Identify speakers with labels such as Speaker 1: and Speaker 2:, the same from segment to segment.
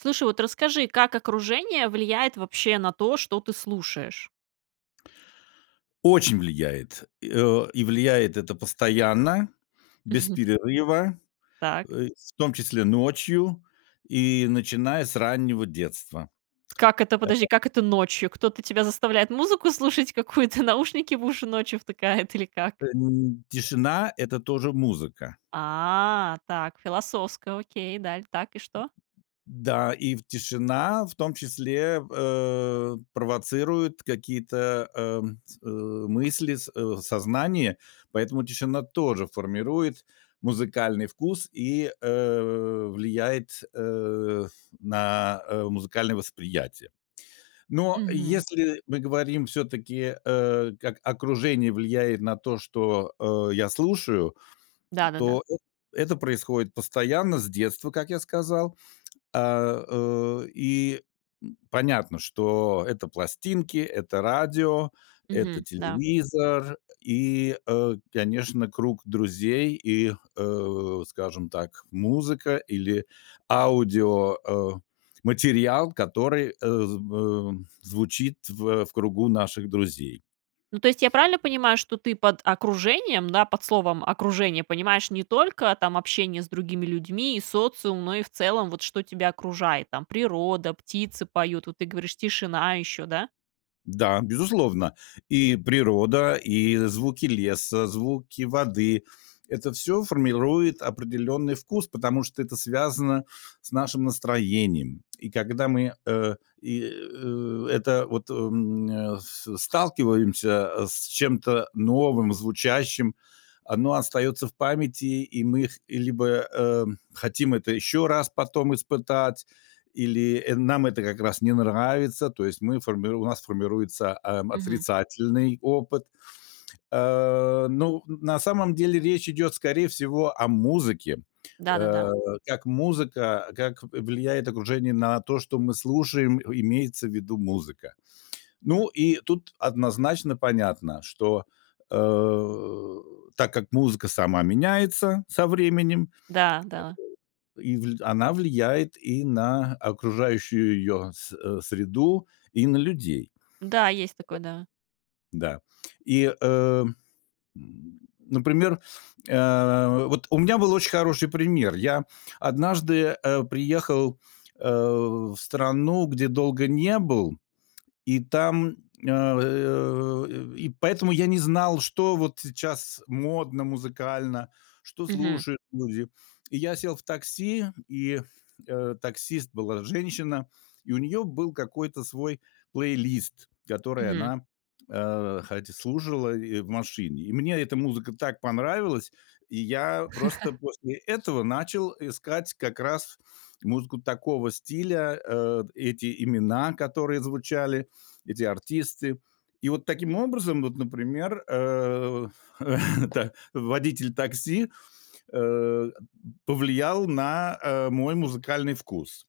Speaker 1: Слушай, вот расскажи, как окружение влияет вообще на то, что ты слушаешь?
Speaker 2: Очень влияет, и о и влияет это постоянно, без перерыва,
Speaker 1: Так.
Speaker 2: э, в том числе, ночью и начиная с раннего детства.
Speaker 1: Как это, подожди,
Speaker 2: Это.
Speaker 1: как это ночью? Кто-то тебя заставляет музыку слушать какую-то, наушники в уши ночью втыкают или как?
Speaker 2: Э, н тишина- это тоже музыка.
Speaker 1: А, так, философско, окей, и дал так, и что?
Speaker 2: Да, и в тишина в том числе, э, провоцирует какие-то, эм, э, мысли с э, в сознании, поэтому тишина тоже формирует музыкальный вкус и, э, влияет, э, на, э, музыкальное восприятие. Но
Speaker 1: Мгм.
Speaker 2: если мы говорим все-таки, э, как окружение влияет на то, что, э, я слушаю,
Speaker 1: Да-да-да.
Speaker 2: то эт это происходит постоянно, с детства, как я сказал. А, э, и, м, понятно, что это пластинки, это радио, это
Speaker 1: Мгм, да.
Speaker 2: телевизор и, э, конечно, круг друзей и, э, скажем так, музыка или аудио, э, материал, который, э, зв э, звучит в в кругу наших друзей.
Speaker 1: Ну, то есть я правильно понимаю, что ты под окружением, да, под словом "окружение" понимаешь не только там общение с другими людьми и социум, но и, в целом, вот что тебя окружает, там природа, птицы поют, вот ты говоришь, тишина еще, да?
Speaker 2: Да, безусловно, и природа, и звуки леса, звуки воды- это всё формирует определенный вкус, потому что это связано с нашим настроением. И когда мы, э, и, э это вот, м, нэ с сталкиваемся с чем-то новым, звучащим, оно остается в памяти, и мы х либо, э, хотим это еще раз потом испытать или нам это как раз не нравится. То есть мы формируем у нас формируется, ам,
Speaker 1: Мгм.
Speaker 2: отрицательный опыт. А, ну, на самом деле речь идет, скорее всего, о музыке,
Speaker 1: Да-да-да.
Speaker 2: э, как музыка как в влияет окружение на то, что мы слушаем, имеется в виду музыка. Ну, и тут однозначно понятно, что, э, так как музыка сама меняется со временем
Speaker 1: Да, да.
Speaker 2: и вл она влияет и на окружающую её с э, среду, и на людей.
Speaker 1: Да, есть такое, да.
Speaker 2: Да. И, э Например, э, вот у меня был очень хороший пример. Я однажды, э, приехал, э, в страну, где долго не был, и там, э, и поэтому я не знал, что вот сейчас модно музыкально, что
Speaker 1: Мгм.
Speaker 2: слушают люди. И я сел в такси, и, э, таксист была женщина, и у нее был какой-то свой плейлист, который
Speaker 1: Мгм.
Speaker 2: она, э, хотя слушала и в машине. И мне эта музыка так понравилась, и я просто после этого начал искать как раз музыку такого стиля, э, эти имена, которые звучали, эти артисты. И вот таким образом, вот, например, э э, да, да, водитель такси, э, повлиял на, э, мой музыкальный вкус.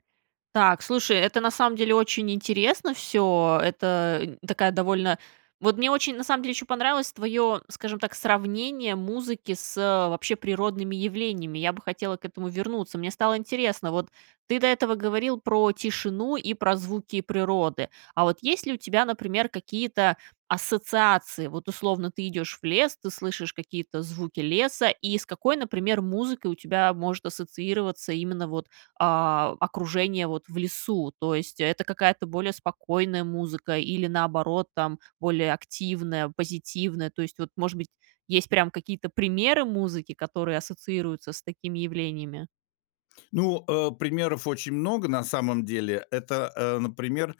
Speaker 1: Так, слушай, это, на самом деле, очень интересно всё. Это такая довольно Вот мне очень, на самом деле, еще понравилось твое, скажем так, сравнение музыки с, э, вообще природными явлениями, я бы хотела к этому вернуться. Мне стало интересно, вот ты до этого говорил про тишину и про звуки природы. А вот есть ли у тебя, например, какие-то ассоциации? Вот, условно, ты идешь в лес, ты слышишь какие-то звуки леса, и с какой, например, музыкой у тебя может ассоциироваться именно вот, а, окружение, вот, в лесу? То есть это какая-то более спокойная музыка или, наоборот, там, более активная, позитивная, то есть, вот, может быть, есть прям какие-то примеры музыки, которые ассоциируются с такими явлениями?
Speaker 2: Ну, э, примеров очень много, на самом деле. Это, э, например,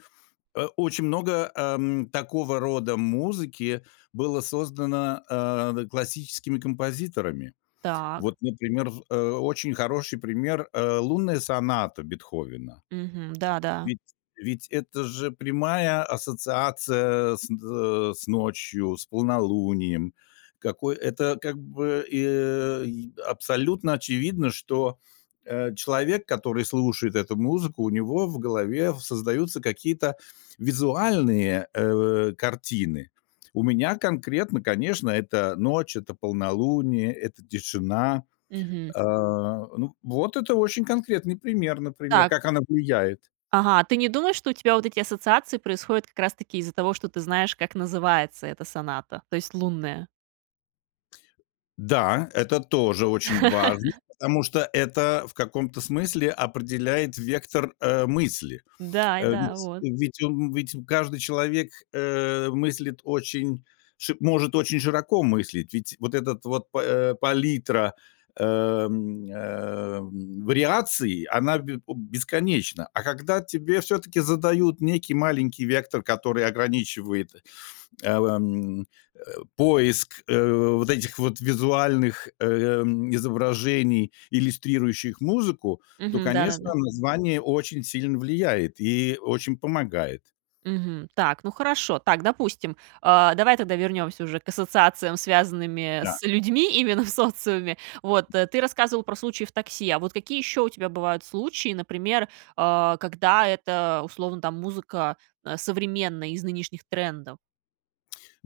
Speaker 2: э, очень много, эм, такого рода музыки было создано, э, да, классическими композиторами.
Speaker 1: Так.
Speaker 2: Вот, например, в э, очень хороший пример, э, "Лунная соната" Бетховена.
Speaker 1: Мгм. Да-да.
Speaker 2: Ведь ведь это же прямая ассоциация с, э, с ночью, с полнолунием. Какой Это, как бы, э, и абсолютно очевидно, что, э, человек, который слушает эту музыку, у него в голове в создаются какие-то визуальные, э, картины. У меня конкретно, конечно, это ночь, это полнолуние, это тишина.
Speaker 1: Мгм.
Speaker 2: Э, ну, вот это очень конкретный пример, например,
Speaker 1: Так.
Speaker 2: как она влияет.
Speaker 1: Ага, ты не думаешь, что у тебя вот эти ассоциации происходят как раз-таки из-за того, что ты знаешь, как называется эта соната, то есть "Лунная"?
Speaker 2: Да, это тоже очень важно, потому что это в каком-то смысле определяет вектор, э, мысли.
Speaker 1: Да, и
Speaker 2: Э,
Speaker 1: да,
Speaker 2: ведь
Speaker 1: вот.
Speaker 2: ведь он ведь каждый человек, э, мыслит очень ш может очень широко мыслить, ведь вот этот вот па, э, палитра, э, м, эм, вариаций- она б о бесконечна. А когда тебе всё таки задают некий маленький вектор, который ограничивает, э, в, эм, э, поиск, э, вот этих вот визуальных, эм, изображений, иллюстрирующих музыку, то
Speaker 1: Мгм.
Speaker 2: конечно
Speaker 1: Да-да-да.
Speaker 2: название очень сильно влияет и очень помогает.
Speaker 1: Мгм. Так, ну хорошо, так, допустим. Э, давай тогда вернемся уже к ассоциациям, связанными
Speaker 2: Да.
Speaker 1: с людьми, именно в социуме, вот, ты рассказывал про случаи в такси, а вот какие еще у тебя бывают случаи, например, э, когда это, условно, там, музыка, э, современная, из нынешних трендов?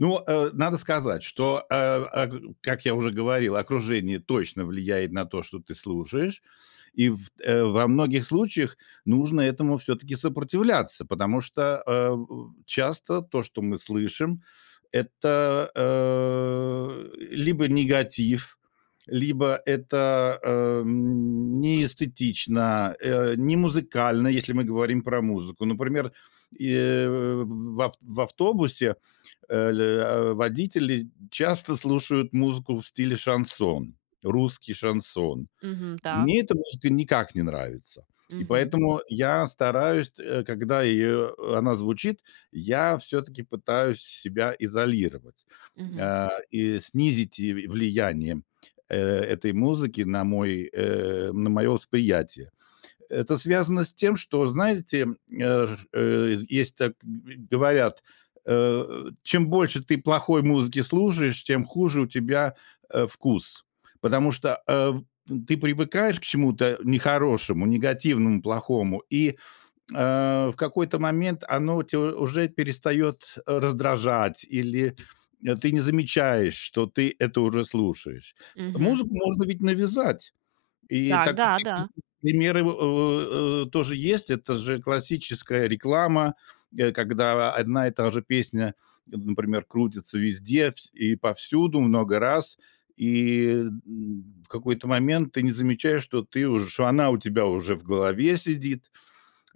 Speaker 2: Ну, э, надо сказать, что, э, аг как я уже говорил, окружение точно влияет на то, что ты слушаешь, и в, э, во многих случаях нужно этому всё-таки сопротивляться, потому что, э, часто то, что мы слышим это, э, либо негатив, либо это, эм, не эстетично, э, не музыкально, если мы говорим про музыку. Например, и, э, в ав в автобусе, э, л э, водители часто слушают музыку в стиле шансон, русский шансон.
Speaker 1: Мгм. Так.
Speaker 2: Мне это может и никак не нравится, и
Speaker 1: Мгм.
Speaker 2: поэтому я стараюсь, э, когда, э, она звучит, я всё таки пытаюсь себя изолировать,
Speaker 1: Мгм.
Speaker 2: э, и снизить и в влияние, э, этой музыки на мой, э, на мое восприятие. Это связано с тем, что знаете, э, ж э, есть, так говорят, э: чем больше ты плохой музыки слушаешь, тем хуже у тебя, э, вкус, потому что, э, в в ты привыкаешь к чему-то, э, нехорошему, негативному, плохому, и, э, в какой-то момент оно у тя уже перестает, э, раздражать, или, э, ты не замечаешь, что ты это уже слушаешь.
Speaker 1: Мгм.
Speaker 2: Музыку можно ведь навязать. И
Speaker 1: Так,
Speaker 2: так,
Speaker 1: да,
Speaker 2: такие
Speaker 1: да.
Speaker 2: примеры во, в, э, тоже есть, это же классическая реклама, э, когда одна и та же песня, например, крутится везде вс и повсюду много раз, и, м, в какой-то момент ты не замечаешь, что ты уж что она у тебя уже в голове сидит.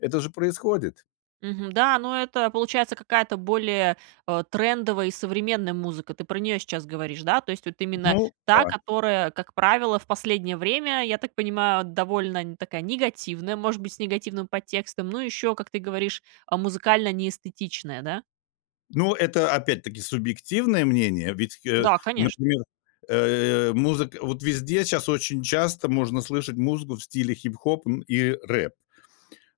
Speaker 2: Это же происходит!
Speaker 1: Мгм, да, ну это получается какая-то более, э, трендовая и современная музыка, ты про неё сейчас говоришь, да? То есть, вот именно
Speaker 2: Ну
Speaker 1: та,
Speaker 2: да.
Speaker 1: которая, как правило, в последнее время, я так понимаю, довольно такая негативная, может быть, с негативным подтекстом, ну, ещё, как ты говоришь, музыкально неэстетичная, да?
Speaker 2: Ну, это, опять-таки, субъективное мнение. Ведь, э,
Speaker 1: Да, конечно.
Speaker 2: например, э, музыка вот везде щас очень часто можно слышать музыку в стиле хип-хоп, м, и рэп.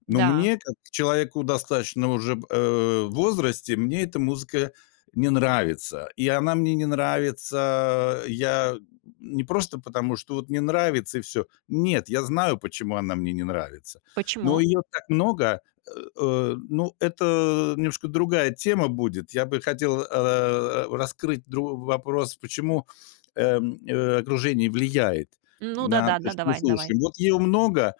Speaker 2: Но
Speaker 1: Да.
Speaker 2: мне, как человеку достаточно уже, в, э, возрасте, мне эта музыка не нравится. И она мне не нравится, я не просто потому, что вот не нравится и всё. Нет, я знаю, почему она мне не нравится. Но
Speaker 1: Почему?
Speaker 2: её так много, э э, ну, это немножко другая тема будет. Я бы хотел, э, раскрыть другой вопрос, почему, э, э, окружение влияет
Speaker 1: Ну
Speaker 2: на
Speaker 1: да-да,
Speaker 2: то,
Speaker 1: да,
Speaker 2: что
Speaker 1: давай, давай.
Speaker 2: слушаем. Вот её много,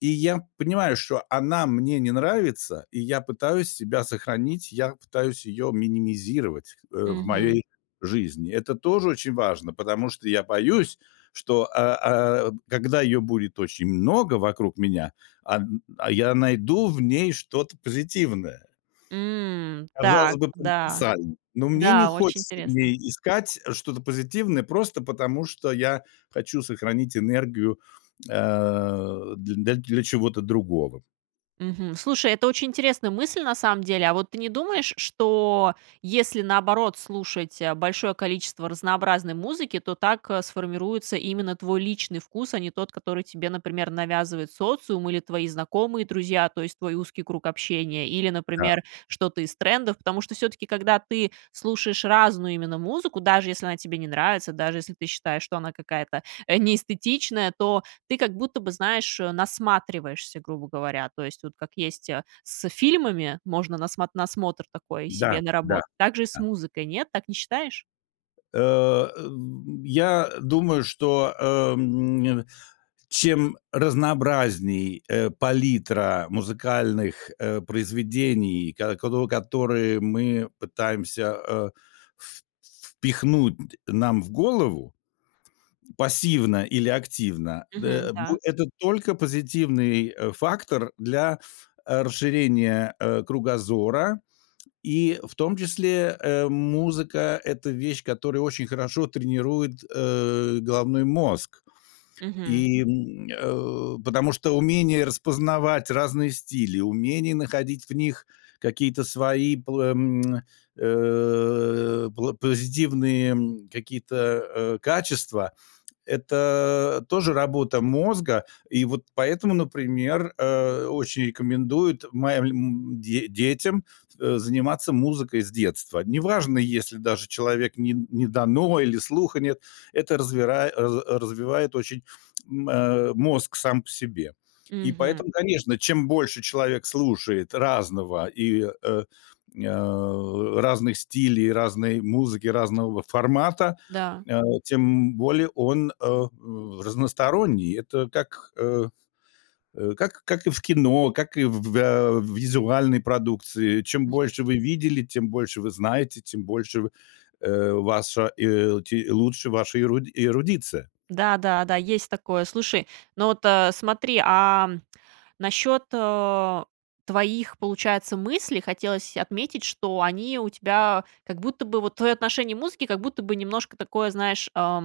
Speaker 2: и я понимаю, что она мне не нравится и я пытаюсь себя сохранить. Я пытаюсь её минимизировать, э, в
Speaker 1: Мгм.
Speaker 2: моей жизни. Это тоже очень важно, потому что я боюсь, что, э, а, когда её будет очень много вокруг меня, ан а, я найду в ней что-то позитивное.
Speaker 1: М,
Speaker 2: Казалось
Speaker 1: так,
Speaker 2: бы,,
Speaker 1: да.
Speaker 2: [unintelligible] но мне не
Speaker 1: Да, очень
Speaker 2: хочется в
Speaker 1: интересно.
Speaker 2: ней искать что-то позитивное, просто потому, что я хочу сохранить энергию, э, дл для чего-то другого.
Speaker 1: Мгм, слушай, это очень интересная мысль, на самом деле. А вот ты не думаешь, что если наоборот слушать, а, большое количество разнообразной музыки, то так, а, сформируется именно твой личный вкус, а не тот, который тебе, например, навязывает социум или твои знакомые, друзья, то есть, твой узкий круг общения? Или,
Speaker 2: Да.
Speaker 1: например, что-то из трендов, потому что всё-таки, когда ты слушаешь разную именно музыку, даже если она тебе не нравится, даже если ты считаешь, что она какая-то, э, не эстетичная, то ты как будто бы, знаешь, э, насматриваешься, грубо говоря. То есть, вот как есть, э, с фильмами, можно насмо насмотр такой
Speaker 2: Да,
Speaker 1: себе
Speaker 2: да,
Speaker 1: наработать. Так же и с
Speaker 2: да.
Speaker 1: музыкой. Нет? Так не считаешь?
Speaker 2: Э э, я, э, думаю, что, эм, чем разнообразнее, э, палитра музыкальных, э, произведений, ко кот которые мы пытаемся, э, в впихнуть нам в голову пассивно или активно,
Speaker 1: Мгм.
Speaker 2: дэ э, б
Speaker 1: Да.
Speaker 2: это только позитивный, э, фактор для, э, расширения, э, кругозора, и в том числе, э, музыка- это вещь, которая очень хорошо тренирует, э, головной мозг,
Speaker 1: Мгм.
Speaker 2: и, м, э, потому что умение распознавать разные стили, умение находить в них какие-то свои пл э, м, э, пло позитивные, м, какие-то, э, э, качества это тоже работа мозга. И вот поэтому, например, э, очень рекомендуют маль э, им де детям, э, заниматься музыкой с детства. Неважно, если даже человек не не дано или слуха нет это развира раз развивает очень, м, э, мозг сам по себе. И
Speaker 1: Мгм.
Speaker 2: поэтому, конечно, чем больше человек слушает разного, и, э, а, разных стили, разной музыки, разного формата,
Speaker 1: Да.
Speaker 2: а, тем более он, э, разносторонний. Это так, э, э, как, как и в кино, как и в в э, визуальной продукции. Чем
Speaker 1: М.
Speaker 2: больше вы видели, тем больше вы знаете, тем больше, в, э, ваша, э, те лучше ваша эру эрудиция.
Speaker 1: Да, да, да, есть такое. Слушай, ну, вот, э, смотри, а, насчет, э, твоих, получается, мыслей хотелось отметить, что они у тебя, как будто бы, вот твое отношение музыки, как будто бы немножко такое, знаешь, а,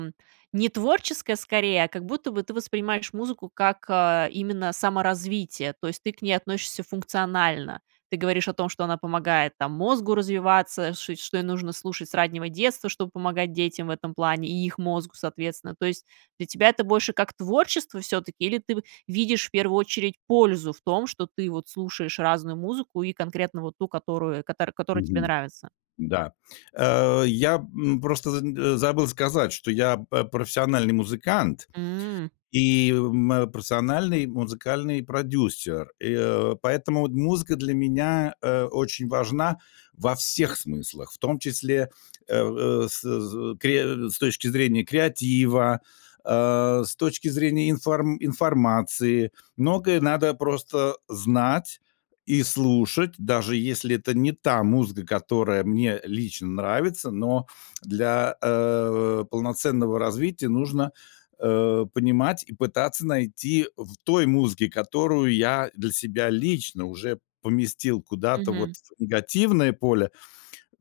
Speaker 1: не творческое, скорее, а как будто бы ты воспринимаешь музыку, как, э, именно саморазвитие. То есть, ты к ней относишься функционально, ты говоришь о том, что она помогает там мозгу развиваться, ш что ей нужно слушать с раннего детства, чтобы помогать детям в этом плане, и их мозгу, соответственно. То есть, для тебя это больше как творчество все-таки, или ты в видишь в первую очередь пользу в том, что ты вот слушаешь разную музыку и конкретно вот ту, которую, катар которая тебе
Speaker 2: Мгм.
Speaker 1: нравится?
Speaker 2: Да. Э, я, м, просто з э, забыл сказать, что я п а, профессиональный музыкант
Speaker 1: М.
Speaker 2: и э, мое профессиональный музыкальный продюсер, и, э, поэтому вот музыка для меня, э, очень важна во всех смыслах, в том числе, э э, с з кре с точки зрения креатива, а, с точки зрения инфор информации. Многое надо просто, э, знать и слушать, даже если это не та музыка, которая мне лично нравится, но для, э, полноценного развития нужно, э, понимать и пытаться найти в той музыке, которую я для себя лично уже поместил куда-то
Speaker 1: Мгм.
Speaker 2: вот в негативное поле,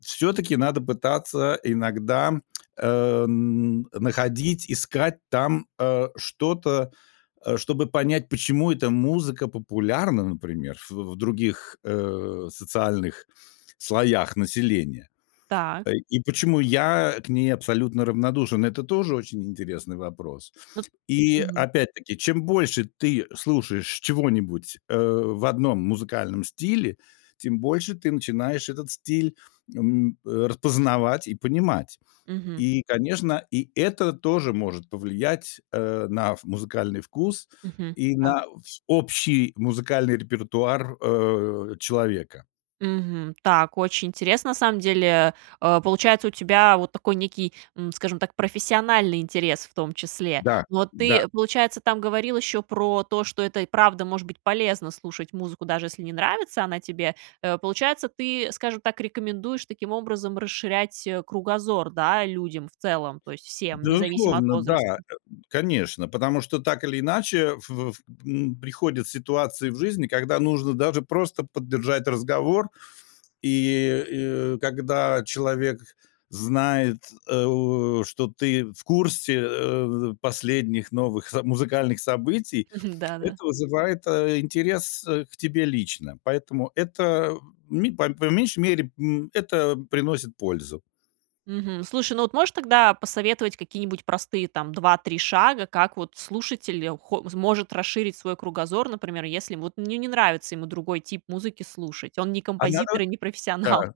Speaker 2: все-таки надо пытаться иногда, э, н находить, искать там, э, что-то, э, чтобы понять, почему эта музыка популярна, например, в в других, э, социальных слоях населения.
Speaker 1: Так.
Speaker 2: Ай и почему я к ней абсолютно равнодушен, это тоже очень интересный вопрос.
Speaker 1: Ну.
Speaker 2: И
Speaker 1: Мгм.
Speaker 2: опять-таки, чем больше ты слушаешь чего-нибудь, э, в одном музыкальном стиле, тем больше ты начинаешь этот стиль, м, э, распознавать и понимать.
Speaker 1: Мгм.
Speaker 2: И, конечно, и это тоже может повлиять, э, на в музыкальный вкус
Speaker 1: Мгм.
Speaker 2: и
Speaker 1: Так.
Speaker 2: на вс общий музыкальный репертуар, э, человека.
Speaker 1: Мгм. Так, очень интересно, на самом деле, э, получается у тебя вот такой некий, м, скажем так, профессиональный интерес, в том числе.
Speaker 2: Да,
Speaker 1: Но
Speaker 2: да.
Speaker 1: ты, получается, там говорил еще про то, что это и правда может быть полезно слушать музыку, даже если не нравится она тебе. Э, получается, ты, скажем так, рекомендуешь таким образом расширять, э, кругозор, да, людям в целом, то есть, всем, независимо от
Speaker 2: Безусловно, да, э.
Speaker 1: возраста.
Speaker 2: Конечно, потому что так или иначе в ф м, приходят ситуации в жизни, когда нужно даже просто поддержать разговор, и, и когда человек знает, э, что ты в курсе, э, последних новых со музыкальных событий,
Speaker 1: Мгм. Да, да.
Speaker 2: это вызывает, э, интерес, э, к тебе лично. Поэтому это, ми по по меньшей мере, м, это приносит пользу.
Speaker 1: Мгм. Слушай, ну, вот можешь тогда посоветовать какие-нибудь простые там 2-3 шага, как вот слушатель хо может расширить свой кругозор, например, если вот не не нравится ему другой тип музыки слушать. Он не
Speaker 2: А на на.
Speaker 1: композитор и не
Speaker 2: Да.
Speaker 1: профессионал.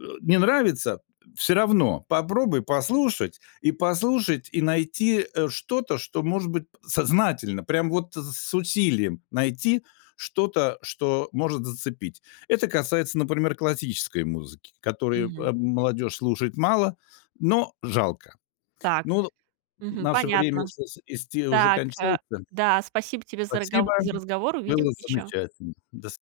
Speaker 2: Э, не нравится- всё равно попробуй послушать, и послушать, и найти, э, что-то, что может быть сознательно, прямо вот с усилием найти что-то, что может зацепить. Это касается, например, классической музыки, которую,
Speaker 1: Мгм.
Speaker 2: эм, молодежь слушает мало, но жалко.
Speaker 1: Так.
Speaker 2: Нод в
Speaker 1: Мгм,
Speaker 2: наше время
Speaker 1: понятно.
Speaker 2: слушать исти уже
Speaker 1: Так, э,
Speaker 2: кончается.
Speaker 1: да. Спасибо тебе за
Speaker 2: Спасибо.
Speaker 1: рагово за разговор увидим
Speaker 2: Было
Speaker 1: еще.
Speaker 2: замечательно, до с